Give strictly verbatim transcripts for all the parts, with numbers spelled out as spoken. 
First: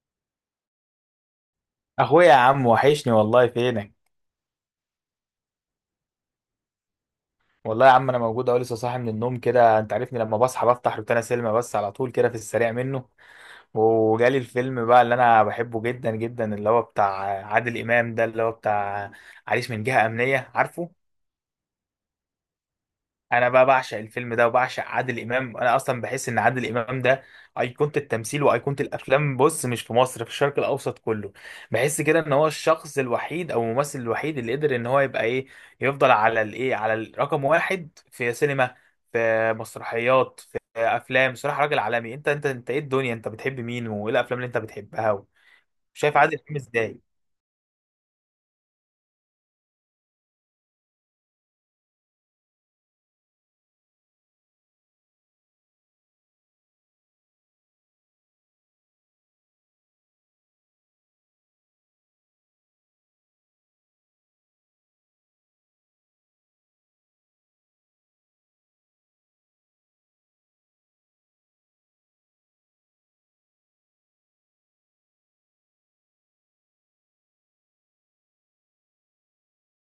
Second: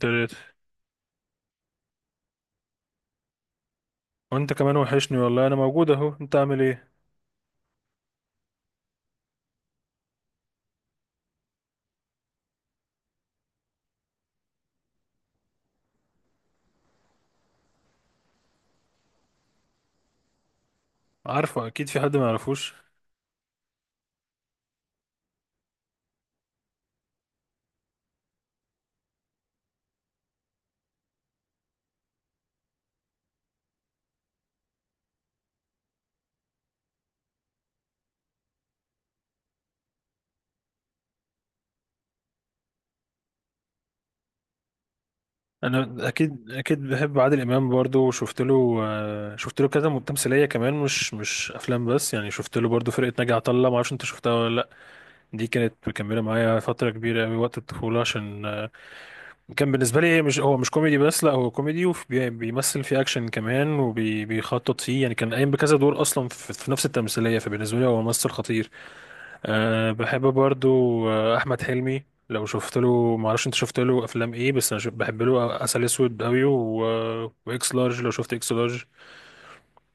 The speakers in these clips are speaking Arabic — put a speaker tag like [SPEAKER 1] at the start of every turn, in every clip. [SPEAKER 1] تلاتة.
[SPEAKER 2] اخويا يا عم وحشني والله فينك.
[SPEAKER 1] وانت كمان وحشني والله، انا موجود اهو. انت عامل ايه؟
[SPEAKER 2] والله يا عم انا موجود اهو، لسه صاحي من النوم كده، انت عارفني لما بصحى بفتح روتانا سينما بس على طول كده في السريع منه. وجالي الفيلم بقى اللي انا بحبه جدا جدا، اللي هو بتاع عادل امام ده، اللي هو بتاع عريس من جهة امنية، عارفه؟
[SPEAKER 1] عارفه، اكيد في حد ما يعرفوش؟
[SPEAKER 2] انا بقى بعشق الفيلم ده وبعشق عادل امام، انا اصلا بحس ان عادل امام ده ايقونه التمثيل وايقونه الافلام، بص، مش في مصر، في الشرق الاوسط كله. بحس كده ان هو الشخص الوحيد او الممثل الوحيد اللي قدر ان هو يبقى ايه، يفضل على الايه، على الرقم واحد في سينما، في مسرحيات، في افلام، صراحه راجل عالمي. انت انت انت ايه الدنيا؟ انت بتحب مين وايه الافلام اللي انت بتحبها؟
[SPEAKER 1] انا
[SPEAKER 2] شايف عادل
[SPEAKER 1] اكيد
[SPEAKER 2] امام
[SPEAKER 1] اكيد
[SPEAKER 2] ازاي؟
[SPEAKER 1] بحب عادل امام برضو، وشفت له آه، شفت له كذا تمثيليه كمان، مش مش افلام بس، يعني شفت له برضو فرقه ناجي عطا الله، ما اعرفش انت شفتها ولا لا. دي كانت مكمله معايا فتره كبيره قوي وقت الطفوله، عشان آه، كان بالنسبه لي مش هو مش كوميدي بس، لا هو كوميدي وبيمثل فيه اكشن كمان وبيخطط فيه، يعني كان قايم بكذا دور اصلا في في نفس التمثيليه، فبالنسبه لي هو ممثل خطير. أه، بحب برضو. آه، احمد حلمي، لو شفت له، ما اعرفش انت شفت له افلام ايه، بس انا شف- بحب له عسل اسود قوي و... واكس لارج، لو شفت اكس لارج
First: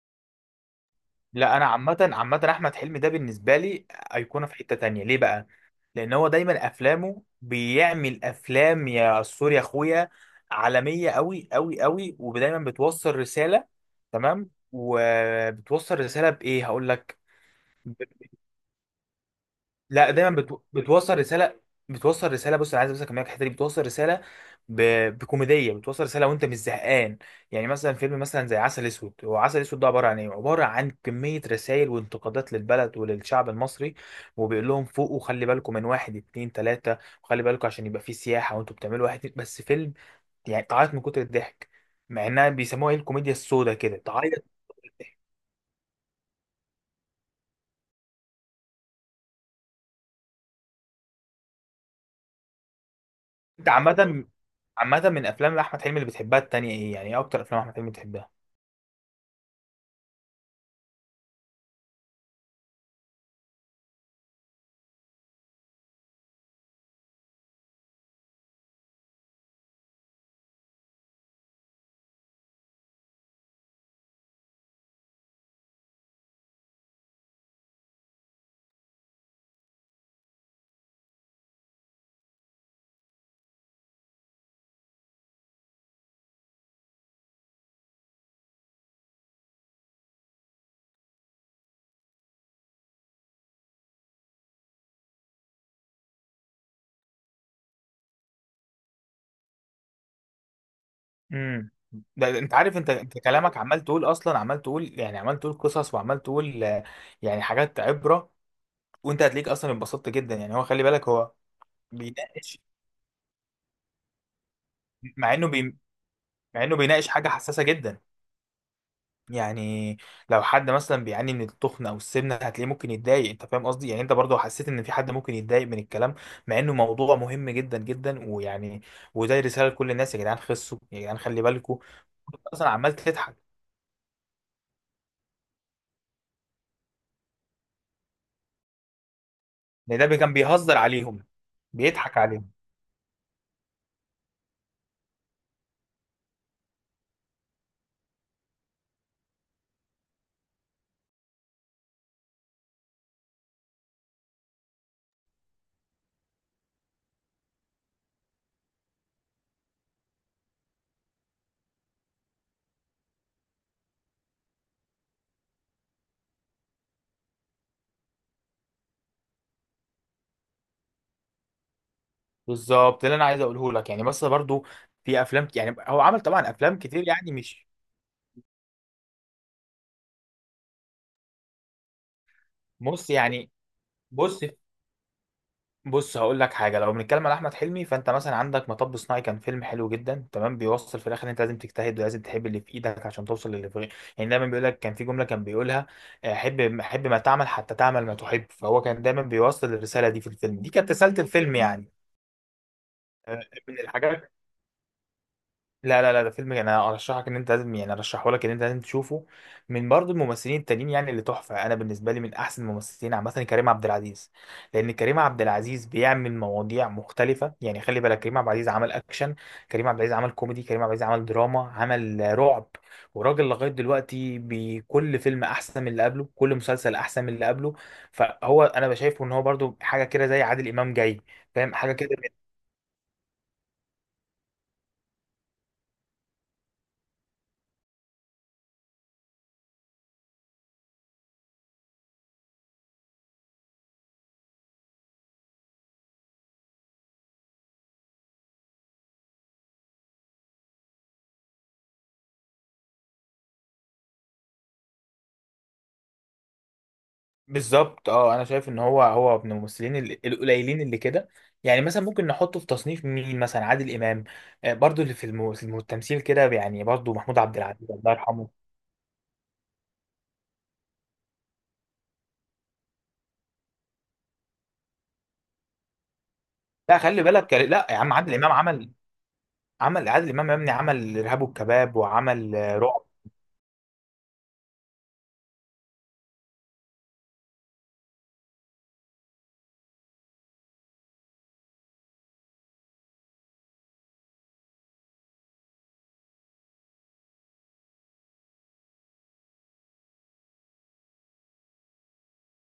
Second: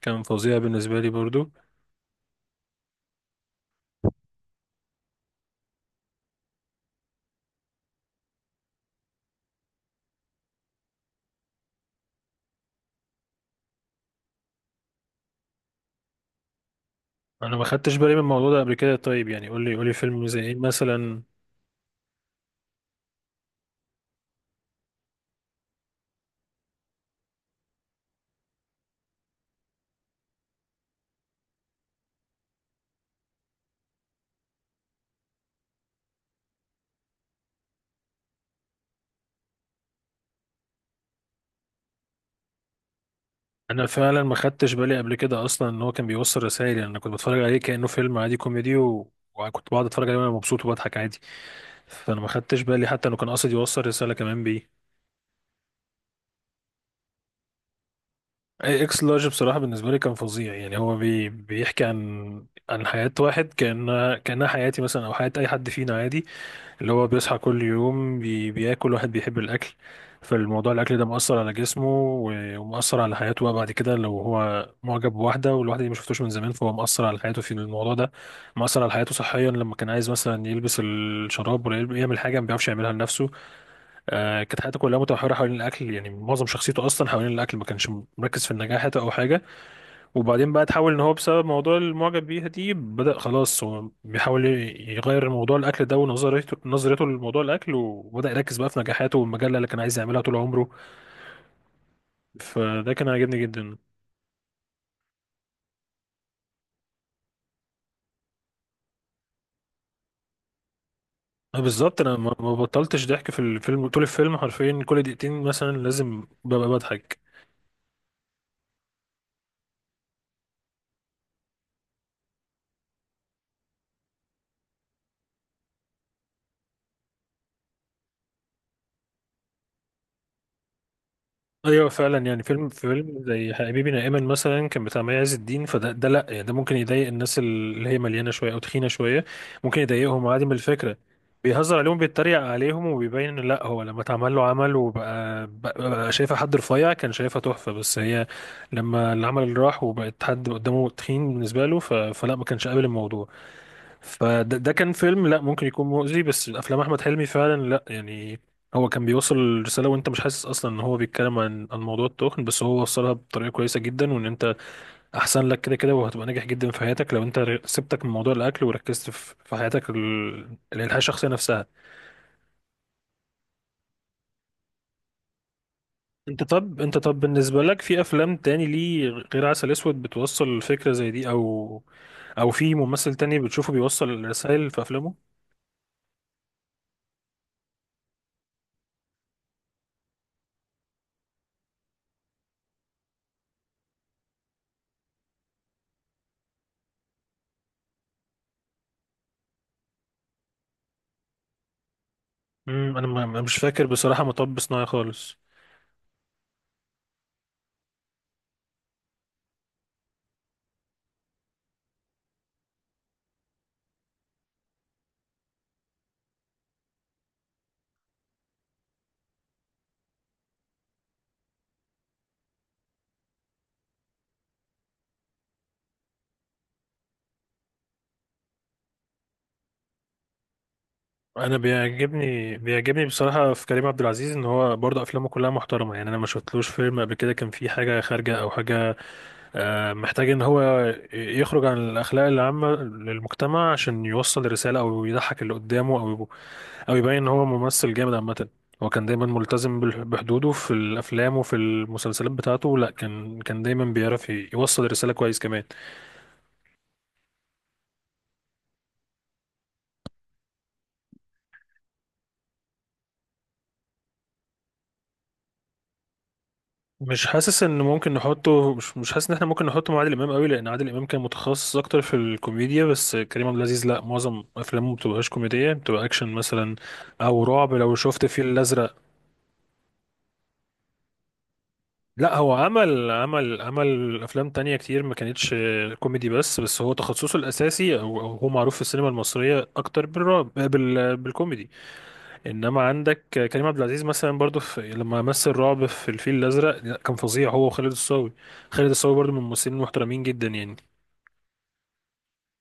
[SPEAKER 1] كان فظيع بالنسبه لي برضو.
[SPEAKER 2] لا، انا عامه عامه احمد حلمي ده بالنسبه لي ايقونه في حته تانية، ليه بقى؟ لان هو دايما افلامه بيعمل افلام يا سوري يا اخويا عالميه قوي قوي قوي، ودايما بتوصل رساله. تمام، وبتوصل رساله بايه؟ هقول لك.
[SPEAKER 1] انا ما خدتش بالي من الموضوع ده قبل كده، طيب يعني قول لي قول لي
[SPEAKER 2] لا،
[SPEAKER 1] فيلم
[SPEAKER 2] دايما
[SPEAKER 1] زي ايه
[SPEAKER 2] بتو... بتوصل
[SPEAKER 1] مثلا؟
[SPEAKER 2] رساله، بتوصل رساله. بص، انا عايز بس اكملك الحته دي، بتوصل رساله ب... بكوميديه، بتوصل رساله وانت مش زهقان. يعني مثلا فيلم مثلا زي عسل اسود، هو عسل اسود ده عباره عن ايه؟ عباره عن كميه رسائل وانتقادات للبلد وللشعب المصري، وبيقول لهم فوقوا، خلي بالكم من واحد اتنين تلاته، وخلي بالكم عشان يبقى في سياحه، وانتوا بتعملوا واحد اتنين، بس فيلم يعني تعيط من كتر الضحك، مع انها بيسموها ايه، الكوميديا السوداء
[SPEAKER 1] انا
[SPEAKER 2] كده،
[SPEAKER 1] فعلا
[SPEAKER 2] تعيط
[SPEAKER 1] ما خدتش
[SPEAKER 2] من
[SPEAKER 1] بالي قبل
[SPEAKER 2] الضحك.
[SPEAKER 1] كده اصلا ان هو كان بيوصل رسائل، يعني انا كنت بتفرج عليه كانه فيلم عادي كوميدي و... وكنت بقعد اتفرج عليه وانا مبسوط وبضحك عادي، فانا ما خدتش بالي حتى انه كان قاصد
[SPEAKER 2] انت
[SPEAKER 1] يوصل رساله
[SPEAKER 2] عامه
[SPEAKER 1] كمان بيه.
[SPEAKER 2] عامه، من افلام احمد حلمي اللي بتحبها التانيه ايه؟ يعني ايه اكتر افلام احمد حلمي بتحبها؟
[SPEAKER 1] اكس لارج بصراحة بالنسبة لي كان فظيع، يعني هو بي بيحكي عن عن حياة واحد، كأن كأنها حياتي مثلا أو حياة أي حد فينا عادي، اللي هو بيصحى كل يوم بي بياكل، واحد بيحب الأكل، فالموضوع الأكل ده مؤثر على جسمه و- ومؤثر على حياته بقى. بعد كده لو هو معجب بواحدة والواحدة دي ما شفتوش من زمان فهو مؤثر على حياته في الموضوع ده، مؤثر على حياته صحيا لما كان عايز مثلا يلبس الشراب ولا يعمل حاجة ما بيعرفش يعملها لنفسه. آه، كانت حياته كلها متمحورة حوالين الأكل، يعني معظم شخصيته أصلا حوالين الأكل، ما كانش مركز في النجاح حتى أو حاجة. وبعدين بقى تحول إن هو بسبب موضوع المعجب بيها دي بدأ خلاص هو بيحاول يغير موضوع الأكل ده ونظريته، نظريته لموضوع الأكل، وبدأ يركز بقى في نجاحاته والمجلة اللي كان عايز يعملها طول عمره،
[SPEAKER 2] امم ده انت عارف، انت
[SPEAKER 1] فده كان
[SPEAKER 2] انت
[SPEAKER 1] عاجبني
[SPEAKER 2] كلامك
[SPEAKER 1] جدا.
[SPEAKER 2] عمال تقول اصلا، عمال تقول يعني، عمال تقول قصص، وعمال تقول آه، يعني حاجات عبره. وانت هتليك اصلا اتبسطت جدا، يعني هو خلي بالك هو
[SPEAKER 1] آه، بالظبط أنا ما ما
[SPEAKER 2] بيناقش،
[SPEAKER 1] بطلتش ضحك في الفيلم طول الفيلم حرفيا، كل
[SPEAKER 2] مع
[SPEAKER 1] دقيقتين
[SPEAKER 2] انه
[SPEAKER 1] مثلا
[SPEAKER 2] بي
[SPEAKER 1] لازم
[SPEAKER 2] مع
[SPEAKER 1] ببقى
[SPEAKER 2] انه بيناقش
[SPEAKER 1] بضحك.
[SPEAKER 2] حاجه حساسه جدا. يعني لو حد مثلا بيعاني من التخن او السمنه هتلاقيه ممكن يتضايق، انت فاهم قصدي؟ يعني انت برضو حسيت ان في حد ممكن يتضايق من الكلام، مع انه موضوع مهم جدا جدا ويعني، وزي رساله لكل الناس، يا جدعان خسوا، يا جدعان خلي بالكم.
[SPEAKER 1] ايوه فعلا، يعني فيلم
[SPEAKER 2] اصلا عمال
[SPEAKER 1] فيلم
[SPEAKER 2] تضحك،
[SPEAKER 1] زي حبيبي نائما مثلا كان بتاع مي عز الدين، فده ده لا يعني، ده ممكن يضايق الناس اللي هي مليانه شويه او تخينه شويه، ممكن
[SPEAKER 2] ان ده بي-
[SPEAKER 1] يضايقهم
[SPEAKER 2] كان
[SPEAKER 1] عادي من
[SPEAKER 2] بيهزر
[SPEAKER 1] الفكره.
[SPEAKER 2] عليهم،
[SPEAKER 1] بيهزر عليهم،
[SPEAKER 2] بيضحك
[SPEAKER 1] بيتريق
[SPEAKER 2] عليهم.
[SPEAKER 1] عليهم، وبيبين ان لا، هو لما اتعمل له عمل وبقى بقى بقى شايفه حد رفيع كان شايفها تحفه، بس هي لما العمل اللي راح وبقت حد قدامه تخين بالنسبه له، ف- فلا، ما كانش قابل الموضوع، فده ده كان فيلم لا ممكن يكون مؤذي. بس الافلام احمد حلمي فعلا لا يعني، هو كان بيوصل الرساله وانت مش حاسس اصلا ان هو بيتكلم عن عن موضوع التخن، بس هو وصلها بطريقه كويسه جدا، وان انت احسن لك كده كده وهتبقى ناجح جدا في حياتك لو انت ر- سبتك من موضوع الاكل وركزت في في حياتك، ال- الحياه الشخصيه نفسها.
[SPEAKER 2] بالظبط، اللي انا عايز اقوله لك يعني، بس برضو في افلام ك- يعني هو عمل
[SPEAKER 1] انت
[SPEAKER 2] طبعا افلام
[SPEAKER 1] طب انت
[SPEAKER 2] كتير،
[SPEAKER 1] طب
[SPEAKER 2] يعني
[SPEAKER 1] بالنسبه
[SPEAKER 2] مش
[SPEAKER 1] لك في افلام تاني ليه غير عسل اسود بتوصل فكره زي دي، او او في
[SPEAKER 2] بص
[SPEAKER 1] ممثل تاني
[SPEAKER 2] يعني،
[SPEAKER 1] بتشوفه بيوصل
[SPEAKER 2] بص،
[SPEAKER 1] رسائل في افلامه؟
[SPEAKER 2] بص هقول لك حاجه. لو بنتكلم على احمد حلمي فانت مثلا عندك مطب صناعي، كان فيلم حلو جدا، تمام، بيوصل في الاخر إن انت لازم تجتهد ولازم تحب اللي في ايدك عشان توصل للي في غيرك. يعني دايما بيقول لك، كان في جمله كان بيقولها آه، حب حب ما تعمل حتى تعمل ما تحب، فهو كان دايما بيوصل الرساله دي في الفيلم، دي كانت رساله الفيلم يعني.
[SPEAKER 1] امم انا ما-
[SPEAKER 2] آه،
[SPEAKER 1] ما- مش
[SPEAKER 2] من
[SPEAKER 1] فاكر بصراحه
[SPEAKER 2] الحاجات،
[SPEAKER 1] مطب صناعي خالص.
[SPEAKER 2] لا لا لا، ده فيلم يعني انا ارشحك ان انت لازم، يعني ارشحه لك ان انت لازم تشوفه. من برضو الممثلين التانيين يعني اللي تحفه، انا بالنسبه لي من احسن الممثلين عامه كريم عبد العزيز، لان كريم عبد العزيز بيعمل مواضيع مختلفه، يعني خلي بالك كريم عبد العزيز عمل اكشن، كريم عبد العزيز عمل كوميدي، كريم عبد العزيز عمل دراما، عمل رعب، وراجل لغايه دلوقتي بكل فيلم احسن من اللي قبله، كل مسلسل احسن من اللي قبله. فهو انا بشايفه ان هو برضو حاجه كده زي عادل امام جاي.
[SPEAKER 1] انا
[SPEAKER 2] فاهم حاجه كده.
[SPEAKER 1] بيعجبني بيعجبني بصراحه في كريم عبد العزيز ان هو برضه افلامه كلها محترمه، يعني انا ما شفتلوش فيلم قبل كده كان فيه حاجه خارجه او حاجه آه، محتاج ان هو يخرج عن الاخلاق العامه للمجتمع عشان يوصل رساله او يضحك اللي قدامه او او يبين ان هو ممثل جامد عامه. هو كان دايما ملتزم بال- بحدوده في الافلام وفي المسلسلات بتاعته، لا كان كان دايما بيعرف يوصل الرساله كويس كمان.
[SPEAKER 2] بالظبط، اه انا شايف ان هو، هو من الممثلين ال- القليلين اللي كده، يعني مثلا ممكن نحطه في تصنيف مين، مثلا عادل امام، آه، برضو اللي في الم- في الم- التمثيل كده يعني، برضو
[SPEAKER 1] مش
[SPEAKER 2] محمود عبد
[SPEAKER 1] حاسس ان
[SPEAKER 2] العزيز الله
[SPEAKER 1] ممكن
[SPEAKER 2] يرحمه.
[SPEAKER 1] نحطه مش مش حاسس ان احنا ممكن نحطه مع عادل امام قوي، لان عادل امام كان متخصص اكتر في الكوميديا، بس كريم عبد العزيز لا، معظم افلامه ما بتبقاش كوميديه، بتبقى اكشن مثلا
[SPEAKER 2] لا خلي
[SPEAKER 1] او
[SPEAKER 2] بالك،
[SPEAKER 1] رعب،
[SPEAKER 2] لا يا
[SPEAKER 1] لو
[SPEAKER 2] عم،
[SPEAKER 1] شفت
[SPEAKER 2] عادل امام
[SPEAKER 1] الفيل
[SPEAKER 2] عمل
[SPEAKER 1] الازرق.
[SPEAKER 2] عمل عادل امام يا ابني عمل ارهاب والكباب،
[SPEAKER 1] لا،
[SPEAKER 2] وعمل
[SPEAKER 1] هو
[SPEAKER 2] آه، رعب.
[SPEAKER 1] عمل عمل عمل افلام تانية كتير ما كانتش كوميدي بس بس هو تخصصه الاساسي، او أو هو معروف في السينما المصريه اكتر بالرعب بال بالكوميدي. انما عندك كريم عبد العزيز مثلا برضو، في لما مثل رعب في الفيل الازرق، لا، كان فظيع هو وخالد الصاوي. خالد الصاوي برضو من الممثلين المحترمين جدا يعني.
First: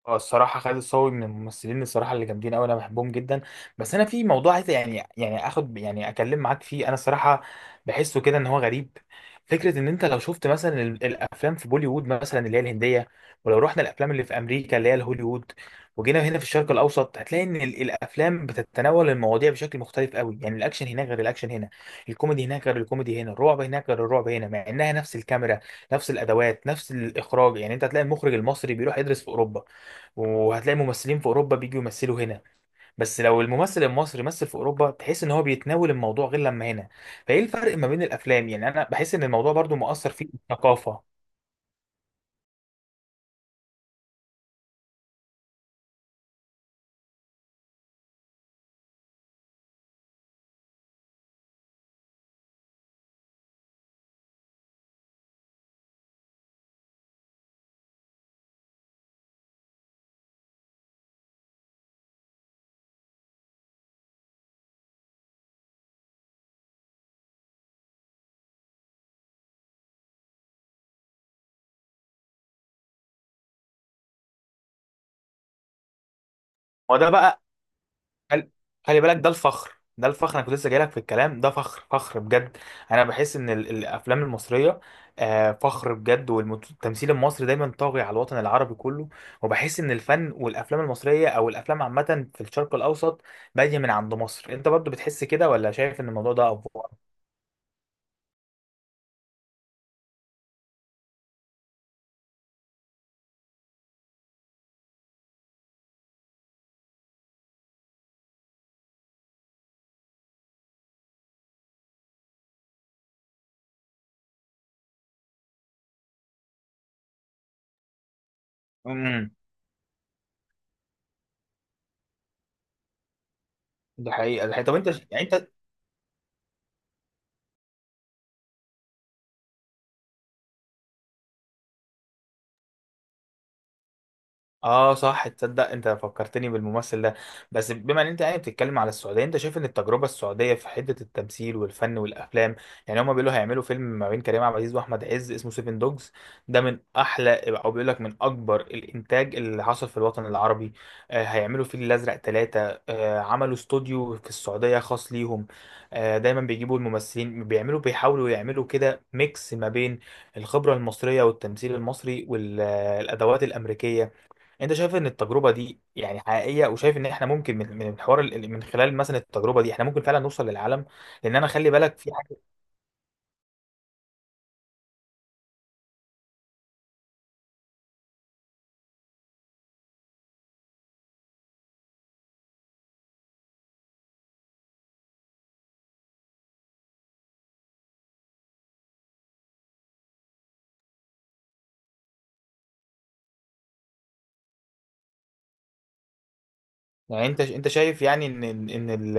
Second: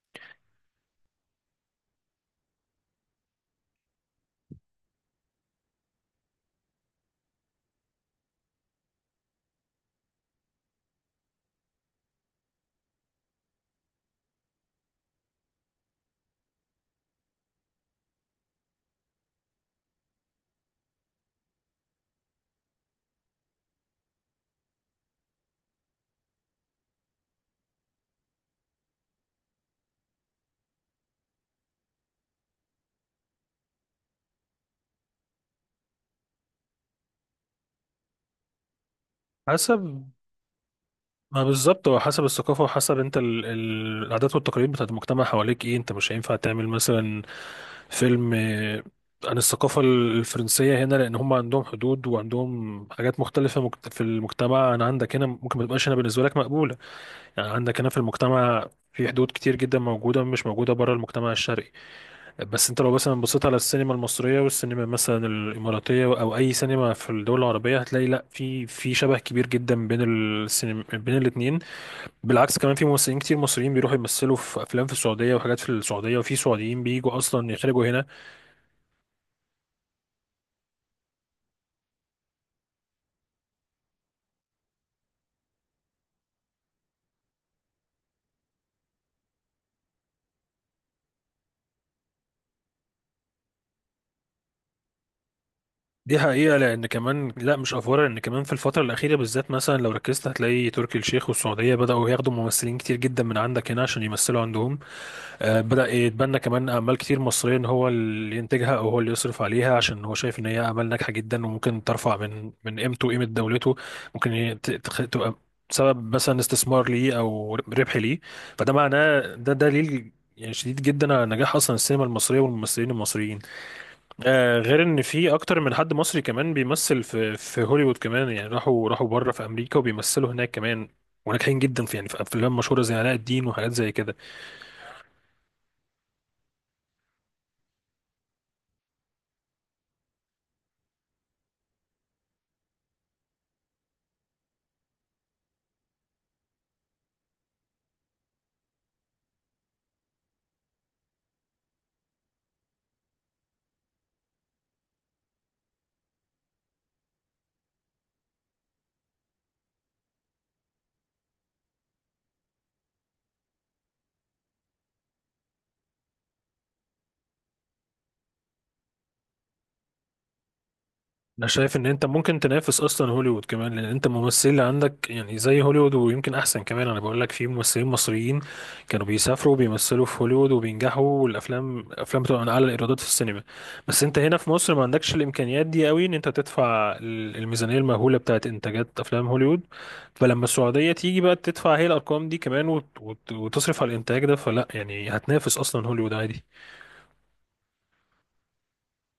[SPEAKER 2] اه الصراحة خالد الصاوي من الممثلين، الصراحة اللي جامدين أوي أنا بحبهم جدا. بس أنا في موضوع عايز يعني، يعني آخد، يعني أكلم معاك فيه، أنا الصراحة بحسه كده إن هو غريب. فكرة إن أنت لو شفت مثلا ال- الأفلام في بوليوود مثلا اللي هي الهندية، ولو رحنا الأفلام اللي في أمريكا اللي هي الهوليوود، وجينا هنا في الشرق الأوسط، هتلاقي إن ال- الأفلام بتتناول المواضيع بشكل مختلف أوي. يعني الأكشن هناك غير الأكشن هنا، الكوميدي هناك غير الكوميدي هنا، الرعب هناك غير الرعب هنا، مع إنها نفس الكاميرا، نفس الأدوات، نفس الإخراج. يعني أنت هتلاقي المخرج المصري بيروح يدرس في أوروبا، وهتلاقي ممثلين في اوروبا بيجوا يمثلوا هنا. بس لو الممثل المصري مثل في اوروبا تحس ان هو بيتناول الموضوع غير لما هنا، فايه الفرق ما بين الافلام؟ يعني انا بحس ان الموضوع برضو
[SPEAKER 1] حسب
[SPEAKER 2] مؤثر فيه الثقافه.
[SPEAKER 1] ما، بالظبط، هو حسب الثقافة وحسب انت ال... ال... العادات والتقاليد بتاعت المجتمع حواليك، ايه، انت مش هينفع تعمل مثلا فيلم آه، عن الثقافة الفرنسية هنا، لأن هم عندهم حدود وعندهم حاجات مختلفة مجت- في المجتمع عن عندك هنا، ممكن ما تبقاش هنا بالنسبة لك مقبولة. يعني عندك هنا في المجتمع في حدود كتير جدا موجودة مش موجودة بره المجتمع الشرقي، بس انت لو مثلا بصيت على السينما المصرية والسينما مثلا الإماراتية أو أي سينما في الدول العربية، هتلاقي لا، في في شبه كبير جدا بين السينما بين الاتنين. بالعكس كمان، في ممثلين كتير مصريين بيروحوا يمثلوا في أفلام في السعودية وحاجات في السعودية، وفي سعوديين
[SPEAKER 2] وده
[SPEAKER 1] بيجوا
[SPEAKER 2] بقى،
[SPEAKER 1] أصلا يخرجوا هنا.
[SPEAKER 2] خل- خلي بالك ده الفخر، ده الفخر، انا كنت لسه جايلك في الكلام ده، فخر فخر بجد. انا بحس ان ال- الافلام المصريه آه، فخر بجد، والتمثيل المصري دايما طاغي على الوطن العربي كله. وبحس ان الفن والافلام المصريه او الافلام عامه في الشرق الاوسط باديه من عند مصر، انت برضو بتحس كده ولا شايف ان
[SPEAKER 1] دي
[SPEAKER 2] الموضوع ده
[SPEAKER 1] حقيقة، لأن
[SPEAKER 2] افوار؟
[SPEAKER 1] كمان لا، مش أفورة، لأن كمان في الفترة الأخيرة بالذات مثلا لو ركزت هتلاقي تركي الشيخ والسعودية بدأوا ياخدوا ممثلين كتير جدا من عندك هنا عشان يمثلوا عندهم. آه، بدأ يتبنى كمان أعمال كتير مصرية إن هو اللي ينتجها أو هو اللي يصرف عليها، عشان هو شايف إن هي أعمال ناجحة جدا وممكن ترفع من من قيمته وقيمة دولته، ممكن ي- ت- تخ- تبقى سبب مثلا استثمار ليه أو ربح ليه، فده
[SPEAKER 2] امم
[SPEAKER 1] معناه، ده دليل يعني شديد جدا على نجاح أصلا السينما المصرية والممثلين المصريين.
[SPEAKER 2] ده حقيقه، ده
[SPEAKER 1] آه،
[SPEAKER 2] حقيقة. طب
[SPEAKER 1] غير إن
[SPEAKER 2] انت يعني
[SPEAKER 1] في
[SPEAKER 2] انت.
[SPEAKER 1] أكتر من حد مصري كمان بيمثل في في هوليوود كمان، يعني راحوا راحوا بره في أمريكا وبيمثلوا هناك كمان، وناجحين جدا في، يعني في أفلام مشهورة زي علاء الدين وحاجات زي كده.
[SPEAKER 2] اه صح، تصدق انت فكرتني بالممثل ده، بس بما ان انت يعني بتتكلم على السعوديه، انت شايف ان التجربه السعوديه في حته التمثيل والفن والافلام؟ يعني هما بيقولوا هيعملوا فيلم ما بين كريم عبد العزيز واحمد عز اسمه سيفن دوجز، ده من احلى او بيقول لك من اكبر الانتاج اللي حصل في الوطن العربي. آه هيعملوا فيل الازرق ثلاثه، آه عملوا استوديو في السعوديه خاص ليهم. آه دايما بيجيبوا الممثلين، بيعملوا بيحاولوا يعملوا كده ميكس ما بين الخبره المصريه والتمثيل المصري والادوات الامريكيه. انت شايف ان التجربه دي يعني حقيقيه؟ وشايف ان احنا ممكن من من الحوار ال- من خلال مثلا التجربه دي احنا ممكن فعلا نوصل للعالم؟ لان انا
[SPEAKER 1] انا
[SPEAKER 2] خلي
[SPEAKER 1] شايف ان
[SPEAKER 2] بالك
[SPEAKER 1] انت
[SPEAKER 2] في حاجه.
[SPEAKER 1] ممكن تنافس اصلا هوليوود كمان، لان انت الممثلين اللي عندك يعني زي هوليوود ويمكن احسن كمان. انا بقول لك في ممثلين مصريين كانوا بيسافروا وبيمثلوا في هوليوود وبينجحوا، والافلام الافلام بتبقى من اعلى الايرادات في السينما. بس انت هنا في مصر ما عندكش الامكانيات دي قوي ان انت تدفع ال- الميزانيه المهوله بتاعت انتاجات افلام هوليوود، فلما السعوديه تيجي بقى تدفع هي الارقام دي كمان وت- وت- وتصرف على الانتاج ده، فلا يعني هتنافس اصلا هوليوود عادي.
[SPEAKER 2] يعني انت، انت شايف يعني ان ان ان ال-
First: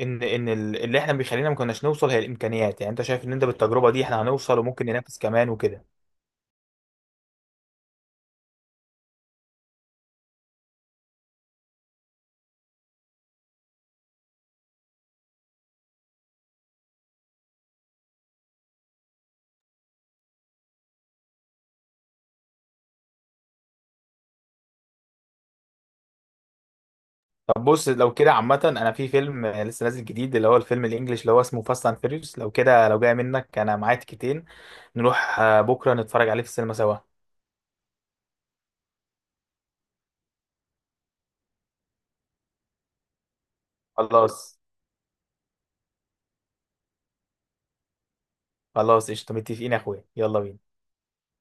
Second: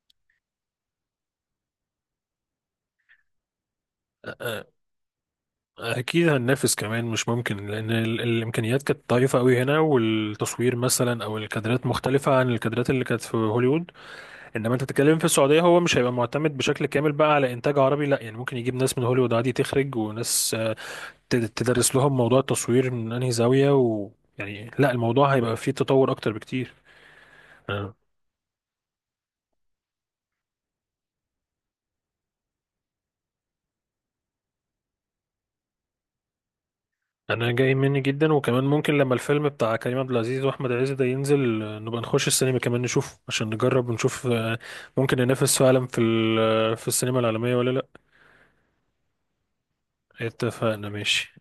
[SPEAKER 2] ان ان ال- اللي احنا بيخلينا ما كناش نوصل هي الامكانيات، يعني انت شايف ان انت بالتجربه دي احنا هنوصل وممكن ننافس كمان وكده؟
[SPEAKER 1] اكيد هننافس كمان، مش ممكن، لان ال- الامكانيات كانت ضعيفه قوي هنا، والتصوير مثلا او الكادرات مختلفه عن الكادرات اللي كانت في هوليوود، انما انت بتتكلم في السعوديه، هو مش هيبقى معتمد بشكل كامل بقى على انتاج عربي، لا يعني ممكن يجيب ناس من هوليوود عادي تخرج، وناس آه، ت- تدرس لهم موضوع التصوير من انهي زاويه، ويعني لا، الموضوع هيبقى فيه تطور اكتر بكتير.
[SPEAKER 2] طب بص لو كده عامه، انا في فيلم لسه نازل جديد اللي هو الفيلم الانجليش اللي هو اسمه فاست اند فيريوس، لو كده لو جاي منك انا معايا تيكتين نروح آه، بكره نتفرج عليه في السينما سوا.
[SPEAKER 1] انا جاي مني جدا، وكمان ممكن لما الفيلم بتاع كريم عبد العزيز واحمد عز ده ينزل، آه، نبقى نخش السينما كمان نشوفه عشان نجرب ونشوف
[SPEAKER 2] خلاص
[SPEAKER 1] آه، ممكن ننافس فعلا في ال- آه، في السينما العالمية ولا لا.
[SPEAKER 2] خلاص، قشطه، متفقين يا اخويا، يلا بينا.
[SPEAKER 1] اتفقنا، ماشي.